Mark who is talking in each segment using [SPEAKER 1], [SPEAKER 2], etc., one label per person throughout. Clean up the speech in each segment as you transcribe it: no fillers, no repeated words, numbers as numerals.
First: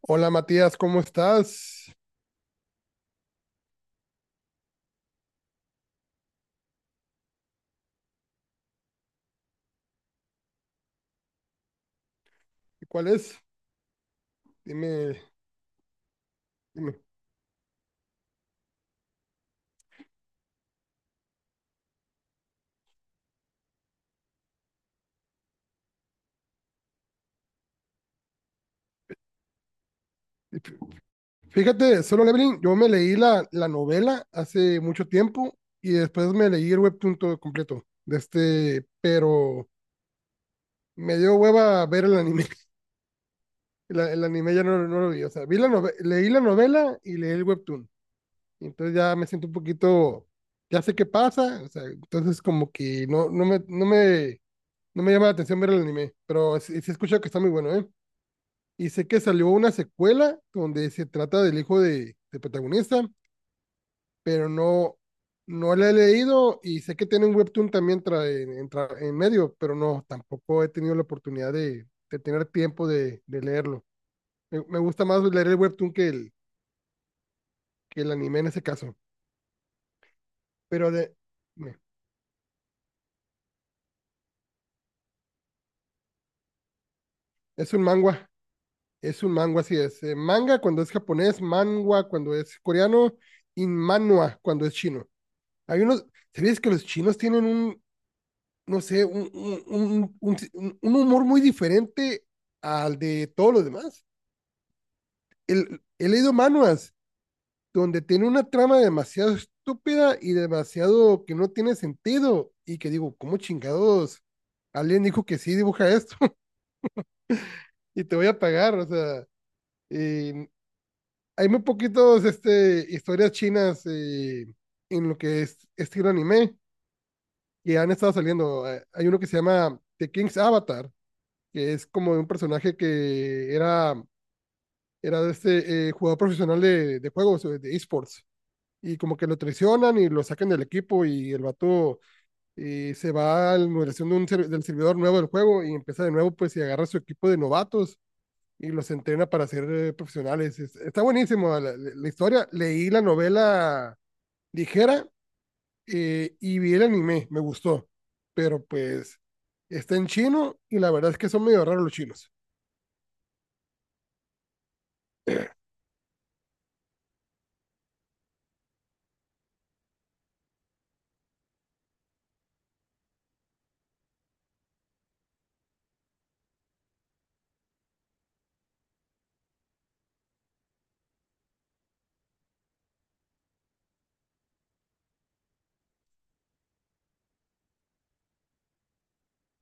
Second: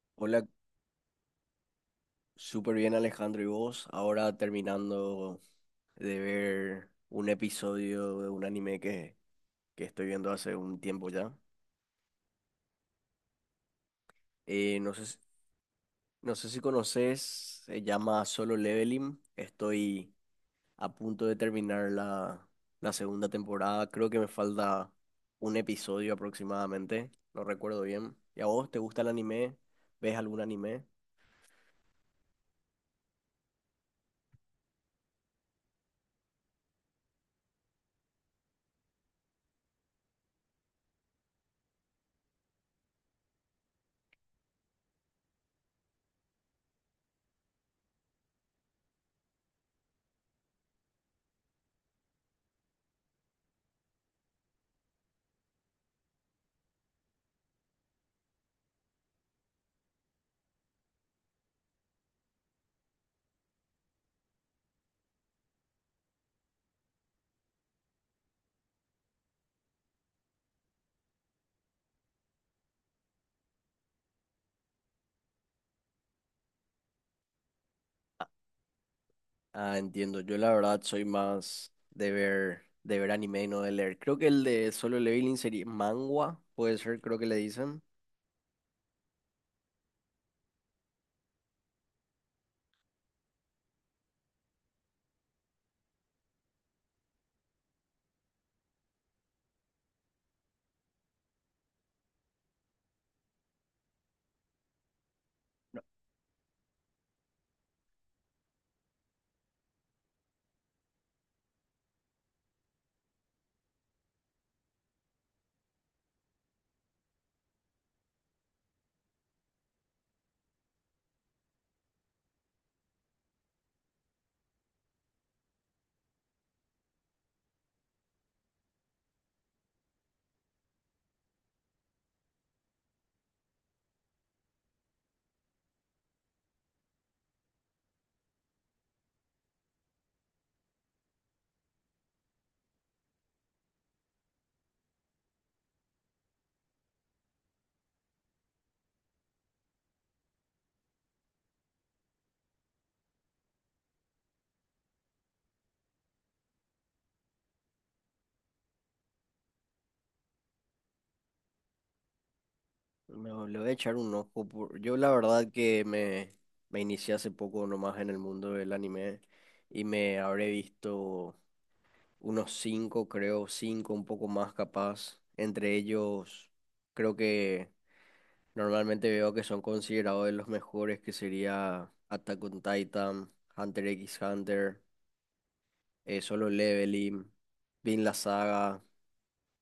[SPEAKER 1] Hola
[SPEAKER 2] Hola,
[SPEAKER 1] Matías, ¿cómo estás?
[SPEAKER 2] súper bien Alejandro, ¿y vos? Ahora terminando de ver un episodio de un anime que estoy viendo hace un tiempo ya.
[SPEAKER 1] ¿Cuál es?
[SPEAKER 2] No sé,
[SPEAKER 1] Dime,
[SPEAKER 2] no sé si
[SPEAKER 1] dime.
[SPEAKER 2] conoces, se llama Solo Leveling. Estoy a punto de terminar la segunda temporada. Creo que me falta un episodio aproximadamente, no recuerdo bien. ¿Y a vos te gusta el anime? ¿Ves algún anime?
[SPEAKER 1] Fíjate, Solo Leveling, yo me leí la novela hace mucho tiempo y después me leí el webtoon todo completo pero me dio hueva ver el anime. El anime ya no lo vi, o sea, leí la novela y leí el webtoon. Entonces ya me siento un ya sé qué pasa, o sea, entonces como que no me llama la atención ver el anime, pero sí, sí escucho que está muy bueno, ¿eh? Y sé que salió una secuela donde se trata del hijo de protagonista, pero no la he leído y sé que tiene un webtoon también en medio, pero no, tampoco he tenido la oportunidad de tener tiempo de leerlo. Me gusta más leer el webtoon que el anime en ese caso.
[SPEAKER 2] Ah, entiendo. Yo la verdad
[SPEAKER 1] Pero
[SPEAKER 2] soy
[SPEAKER 1] de,
[SPEAKER 2] más
[SPEAKER 1] me-
[SPEAKER 2] de ver anime y no de leer. Creo que el de Solo Leveling sería manga, puede ser, creo que le
[SPEAKER 1] es
[SPEAKER 2] dicen.
[SPEAKER 1] un es un manga, así es. Manga cuando es japonés, manhwa cuando es coreano y manhwa cuando es chino. Hay unos, ¿Sabías que los chinos tienen no sé, un si, un humor muy diferente al de todos los demás. He leído manuas donde tiene una trama demasiado estúpida y demasiado que no tiene sentido y que digo, ¿cómo chingados? Alguien dijo que sí, dibuja esto y te voy a pagar, o sea, eh, hay muy poquitos historias chinas en lo que es estilo anime que han estado saliendo. Hay uno que se llama The King's Avatar, que es como de un personaje era de jugador profesional de juegos, de esports. Y como que lo traicionan y lo sacan del equipo y el vato se va a la moderación de del servidor nuevo del juego y empieza de nuevo pues y agarra su equipo de novatos y los entrena para ser profesionales. Está buenísimo la historia. Leí la novela ligera y vi el anime, me gustó. Pero pues está en chino y la verdad es que son medio raros los chinos.
[SPEAKER 2] Le voy a echar un ojo. Yo la verdad que me inicié hace poco nomás en el mundo del anime y me habré visto unos cinco, creo, cinco, un poco más capaz. Entre ellos, creo que normalmente veo que son considerados de los mejores, que sería Attack on Titan, Hunter x Hunter. Solo Leveling, vi en la saga,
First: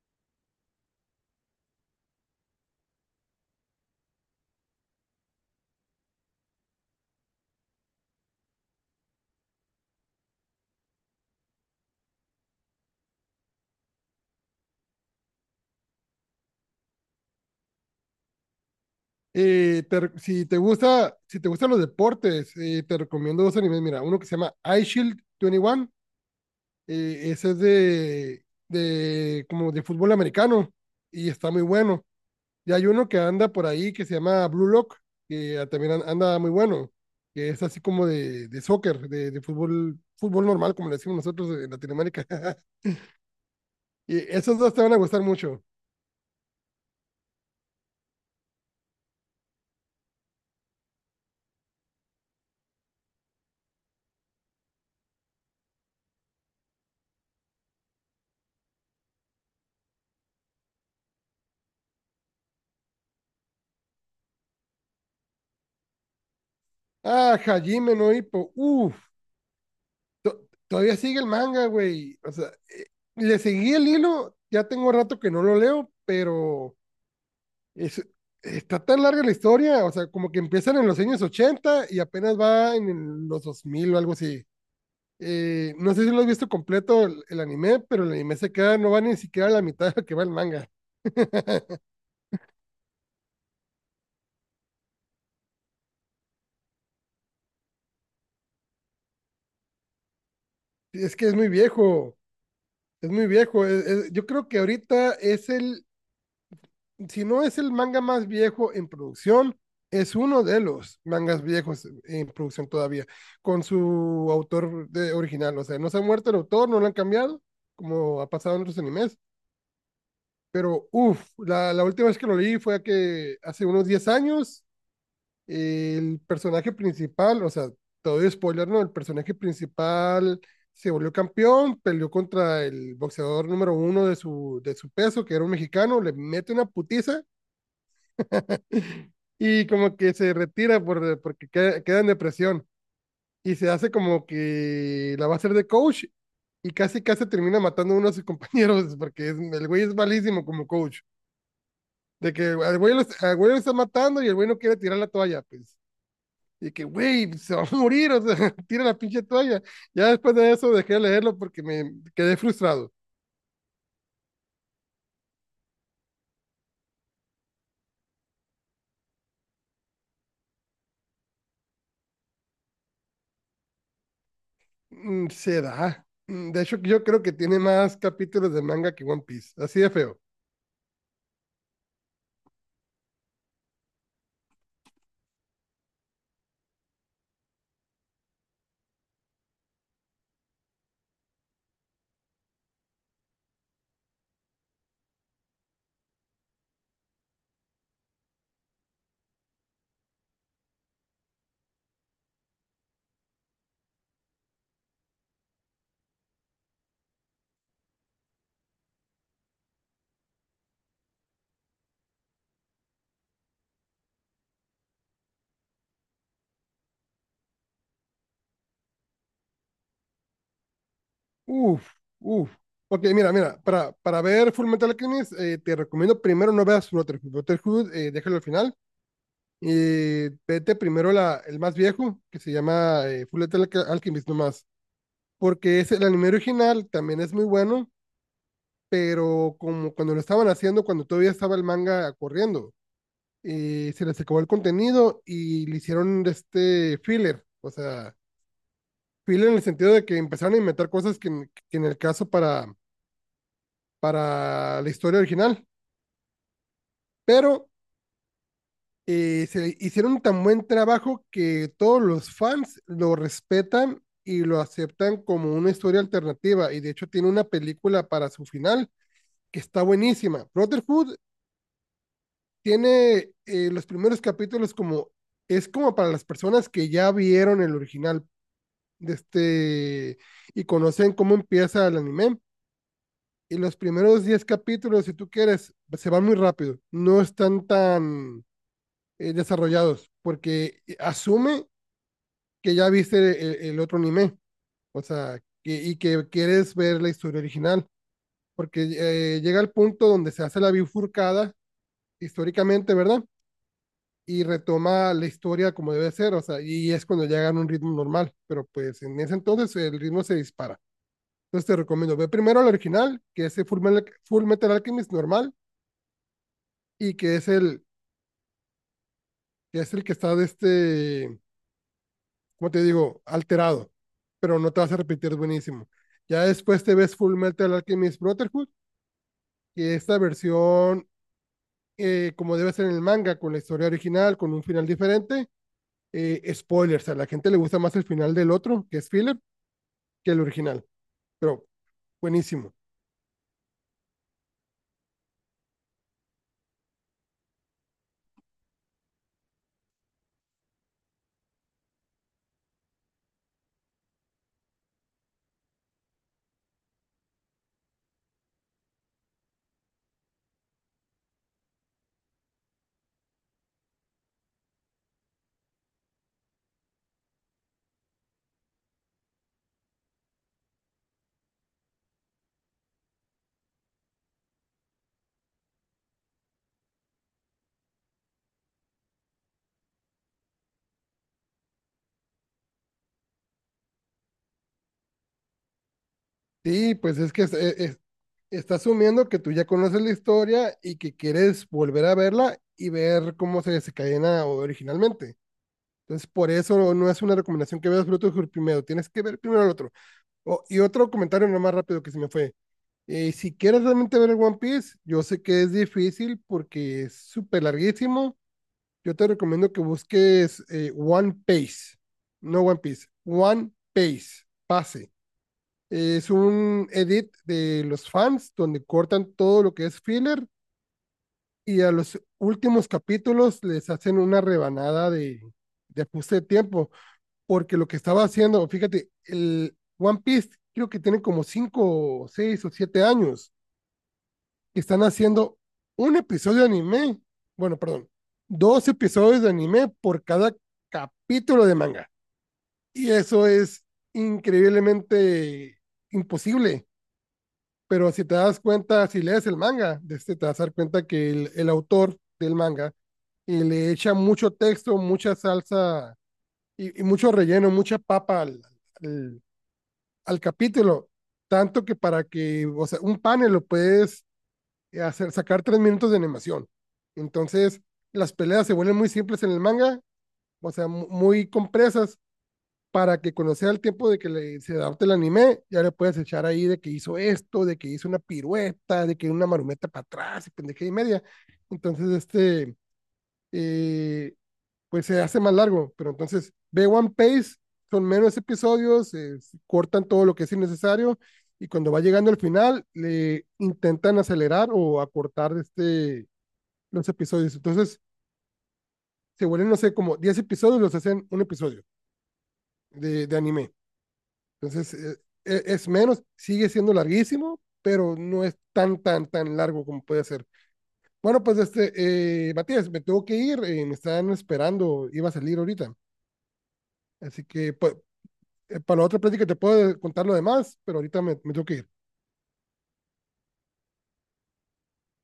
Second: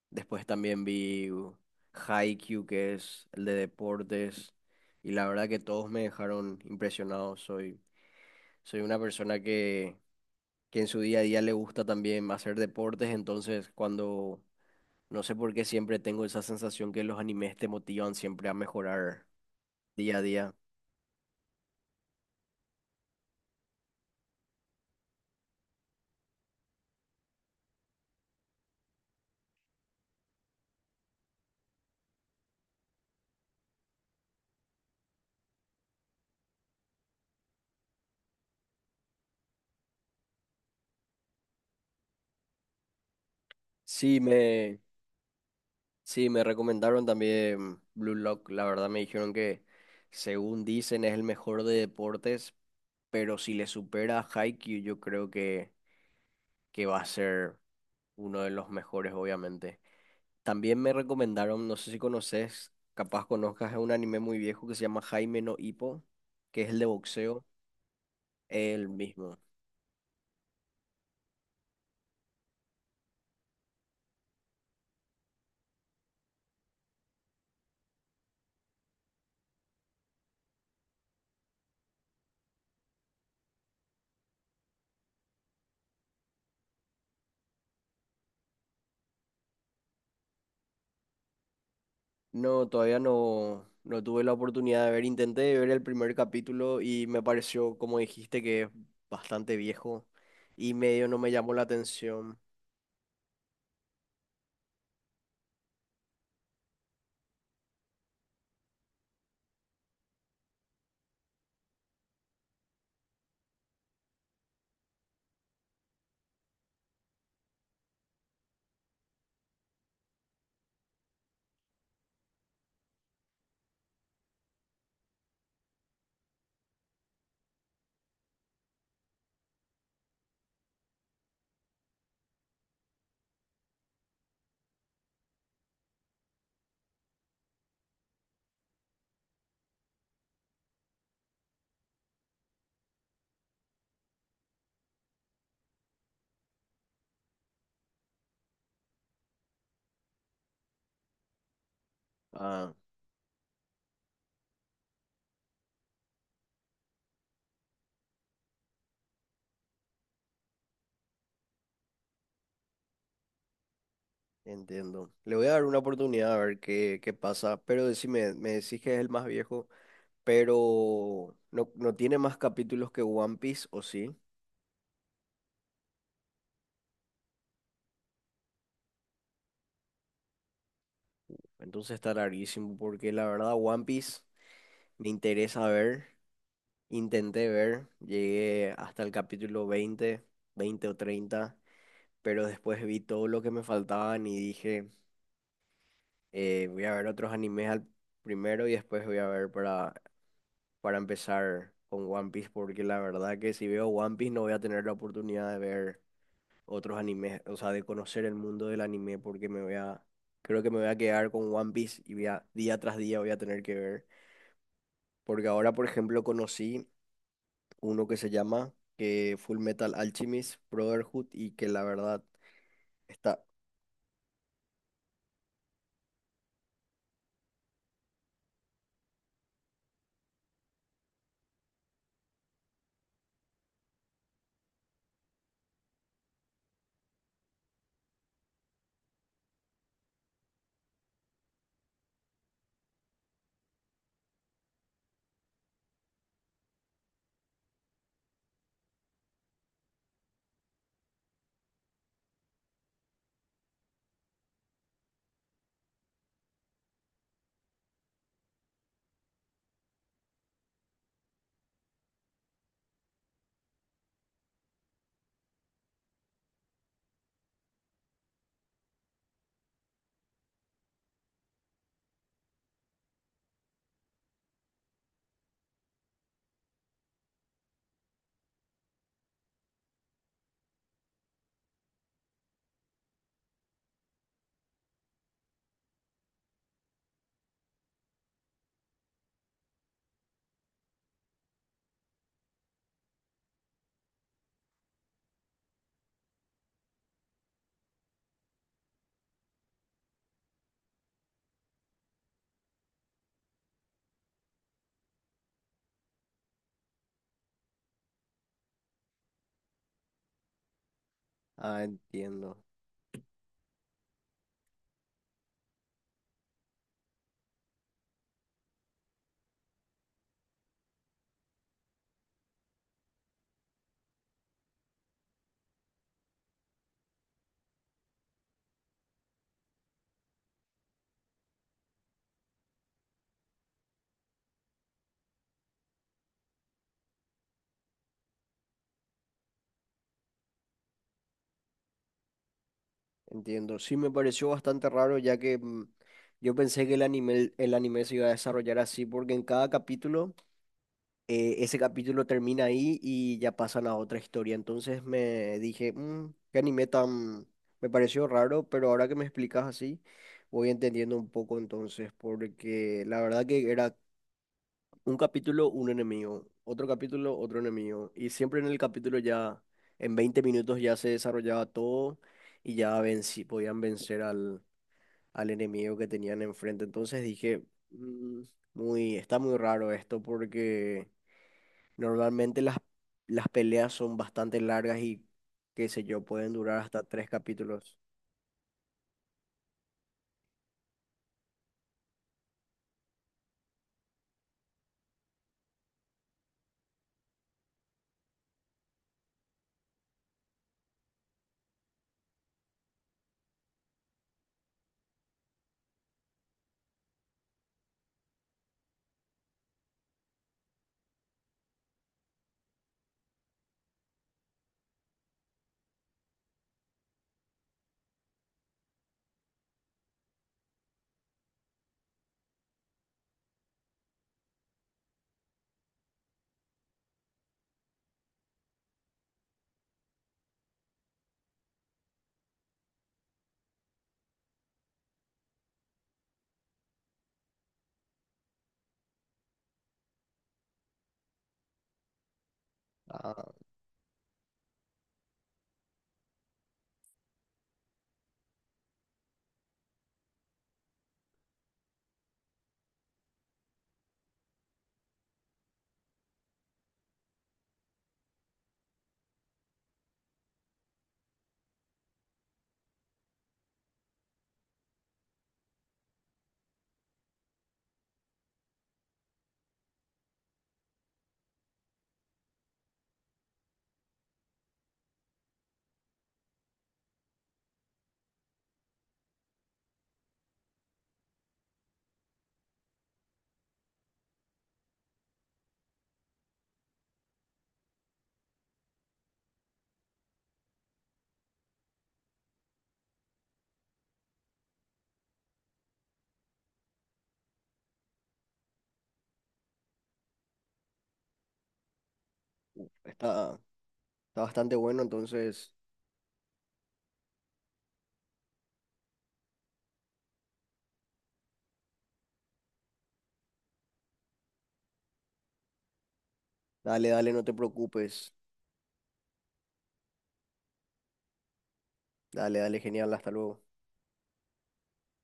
[SPEAKER 2] después también vi Haikyuu, que es el de deportes, y la verdad que todos me dejaron impresionado. Soy una persona que en su día a día le gusta también hacer deportes, entonces no sé por qué siempre tengo esa sensación que los animes te motivan siempre a mejorar día a
[SPEAKER 1] Si
[SPEAKER 2] día.
[SPEAKER 1] te gusta, si te gustan los deportes, te recomiendo dos animes. Mira, uno que se llama Ice Shield 21. Ese es de como de fútbol americano y está muy bueno. Y hay uno que anda por ahí que se llama Blue Lock, que también anda muy bueno, que es así como de soccer, de fútbol, fútbol normal, como le decimos nosotros en Latinoamérica. Y
[SPEAKER 2] Sí,
[SPEAKER 1] esos dos
[SPEAKER 2] me,
[SPEAKER 1] te van a gustar mucho.
[SPEAKER 2] sí, Me recomendaron también Blue Lock, la verdad me dijeron que según dicen es el mejor de deportes, pero si le supera a Haikyuu, yo creo que va a ser uno de los mejores, obviamente. También me recomendaron, no sé si conoces, capaz conozcas, es un anime muy viejo que se llama Jaime no Ippo, que es el de
[SPEAKER 1] Ah,
[SPEAKER 2] boxeo,
[SPEAKER 1] Hajime no Ippo.
[SPEAKER 2] el mismo.
[SPEAKER 1] Todavía sigue el manga, güey. O sea, le seguí el hilo, ya tengo rato que no lo leo, pero es, está tan larga la historia, o sea, como que empiezan en los años 80 y apenas va en los 2000 o algo así. No sé si lo has visto completo el anime, pero el anime se queda, no va ni siquiera a la mitad de lo que va el manga.
[SPEAKER 2] No, todavía no, no tuve la oportunidad de ver, intenté ver el primer capítulo y me pareció, como dijiste, que es bastante viejo y medio
[SPEAKER 1] Es
[SPEAKER 2] no
[SPEAKER 1] que
[SPEAKER 2] me
[SPEAKER 1] es muy
[SPEAKER 2] llamó la
[SPEAKER 1] viejo,
[SPEAKER 2] atención.
[SPEAKER 1] es muy viejo. Yo creo que ahorita es el, si no es el manga más viejo en producción, es uno de los mangas viejos en producción todavía, con su autor original. O sea, no se ha muerto el autor, no lo han cambiado, como ha pasado en otros animes. Pero, uff, la última vez que lo leí fue que hace unos 10, el personaje principal, o sea, todo spoiler, ¿no? El personaje principal se volvió campeón, peleó contra el boxeador número uno de su peso, que era un mexicano, le mete una putiza. Y como que se retira porque queda en depresión. Y se hace como que la va a hacer de coach. Y casi casi termina matando a uno de sus compañeros. Porque el güey es malísimo como coach. De que
[SPEAKER 2] Ah,
[SPEAKER 1] al al güey lo está matando y el güey no quiere tirar la toalla. Pues. Y que, güey, se va a morir. O sea, tira la pinche toalla. Ya después de eso dejé de leerlo porque me quedé frustrado.
[SPEAKER 2] entiendo. Le voy a dar una oportunidad a ver qué, qué pasa, pero decime, me decís que es el más viejo, pero no, no tiene más capítulos que One Piece, ¿o sí?
[SPEAKER 1] Mm, se da. Mm, de hecho, yo creo que tiene más capítulos de manga que One Piece. Así de feo.
[SPEAKER 2] Entonces está larguísimo, porque la verdad One Piece me interesa ver, intenté ver, llegué hasta el capítulo 20 20 o treinta, pero después vi todo lo que me faltaban y dije, voy a ver otros animes al primero y después voy a ver para empezar con One Piece, porque la verdad que si veo One Piece no voy a tener la oportunidad de ver otros animes, o sea, de conocer el mundo del anime, porque creo que me voy a quedar con One Piece y día tras día voy a tener que ver. Porque ahora, por ejemplo, conocí uno que se llama que Full Metal Alchemist Brotherhood y que la
[SPEAKER 1] Uf,
[SPEAKER 2] verdad
[SPEAKER 1] uf. Porque mira,
[SPEAKER 2] está...
[SPEAKER 1] mira, para ver Full Metal Alchemist, te recomiendo primero no veas Brotherhood. Brotherhood, déjalo al final. Y vete primero el más viejo, que se llama Alchemist nomás. Porque es el anime original, también es muy bueno, pero como cuando lo estaban haciendo, cuando todavía estaba el manga corriendo, se les acabó el contenido y le hicieron este filler. O sea, filler en el sentido de que empezaron a inventar cosas que en el caso para la historia original, pero se hicieron tan buen trabajo que todos los fans lo respetan y lo aceptan como una historia alternativa y de hecho tiene una película para su final que está buenísima. Brotherhood tiene los primeros capítulos como, es como para las personas que ya vieron el original de este y conocen cómo empieza el anime. Y los primeros 10 capítulos, si tú quieres, se van muy rápido. No están tan desarrollados, porque asume que ya viste el otro anime, o sea, que, y que quieres ver la historia original, porque llega al punto donde se hace la bifurcada históricamente, ¿verdad? Y retoma la historia como debe ser, o sea, y es cuando llegan a un ritmo normal, pero pues en ese entonces el ritmo se dispara. Entonces te
[SPEAKER 2] Ah,
[SPEAKER 1] recomiendo, ve primero el original, que es el Full Metal Alchemist normal, y que es el que está de este como te digo, alterado, pero no te vas a repetir, es buenísimo. Ya después te ves Full Metal Alchemist Brotherhood, que esta versión, como debe ser en el manga, con la historia original, con un final diferente. Spoilers, a la gente le gusta más el final del otro, que es filler, que el original, pero buenísimo.
[SPEAKER 2] entiendo. Sí, me pareció bastante raro ya que yo pensé que el anime se iba a desarrollar así porque en cada capítulo ese capítulo termina ahí y ya pasan a otra historia. Entonces me dije, "Mm, qué anime tan... Me pareció raro, pero ahora que me explicas así, voy entendiendo un poco entonces, porque la verdad que era un capítulo, un enemigo, otro capítulo, otro enemigo. Y siempre en el capítulo ya, en 20 minutos ya se desarrollaba todo y ya vencí, podían vencer al enemigo que tenían enfrente. Entonces dije, "Mm, muy, está muy raro esto porque... Normalmente las peleas son bastante largas qué sé yo, pueden durar
[SPEAKER 1] Sí,
[SPEAKER 2] hasta
[SPEAKER 1] pues
[SPEAKER 2] tres
[SPEAKER 1] es que
[SPEAKER 2] capítulos.
[SPEAKER 1] está asumiendo que tú ya conoces la historia y que quieres volver a verla y ver cómo se desencadena originalmente. Entonces, por eso no es una recomendación que veas Brotherhood primero, tienes que ver primero el otro. Oh, y otro comentario nomás rápido que se me fue. Si quieres realmente ver el One Piece, yo sé que es difícil porque es súper larguísimo. Yo te recomiendo que busques One Piece, no One Piece, One Piece, pase. Es un edit de los fans donde cortan todo lo que es filler y a los últimos capítulos les hacen una rebanada de ajuste de tiempo porque lo que estaba haciendo, fíjate, el One Piece creo que tiene como cinco, 6 o 7 años que están haciendo un episodio de anime, bueno, perdón, dos episodios de anime por cada capítulo de manga. Y
[SPEAKER 2] Ah,
[SPEAKER 1] eso es increíblemente imposible. Pero si te das cuenta, si lees el manga, te vas a dar cuenta que el autor del manga y le echa mucho texto, mucha salsa y mucho relleno, mucha papa al al capítulo, tanto que para que, o sea, un panel lo puedes hacer, sacar 3 de animación. Entonces, las peleas se vuelven muy simples en el manga, o sea, muy compresas para que cuando sea el tiempo de que se adapte el anime, ya le puedes echar ahí de que hizo esto, de que hizo una pirueta, de que una marumeta para atrás y pendeja y media. Entonces, eh, pues se hace más largo, pero entonces ve One Piece, son menos episodios, cortan todo lo que es innecesario y cuando va llegando al final le intentan acelerar o acortar los episodios. Entonces se vuelven, no sé, como 10, los hacen un episodio de
[SPEAKER 2] está,
[SPEAKER 1] anime.
[SPEAKER 2] está bastante
[SPEAKER 1] Entonces
[SPEAKER 2] bueno,
[SPEAKER 1] eh,
[SPEAKER 2] entonces,
[SPEAKER 1] es menos, sigue siendo larguísimo, pero no es tan, tan, tan largo como puede ser. Bueno, pues este, Matías, me tengo que ir, me están esperando, iba a salir ahorita.
[SPEAKER 2] dale, dale, no
[SPEAKER 1] Así
[SPEAKER 2] te
[SPEAKER 1] que pues,
[SPEAKER 2] preocupes.
[SPEAKER 1] para la otra plática te puedo contar lo demás, pero ahorita me tengo que ir.
[SPEAKER 2] Dale, dale, genial, hasta luego.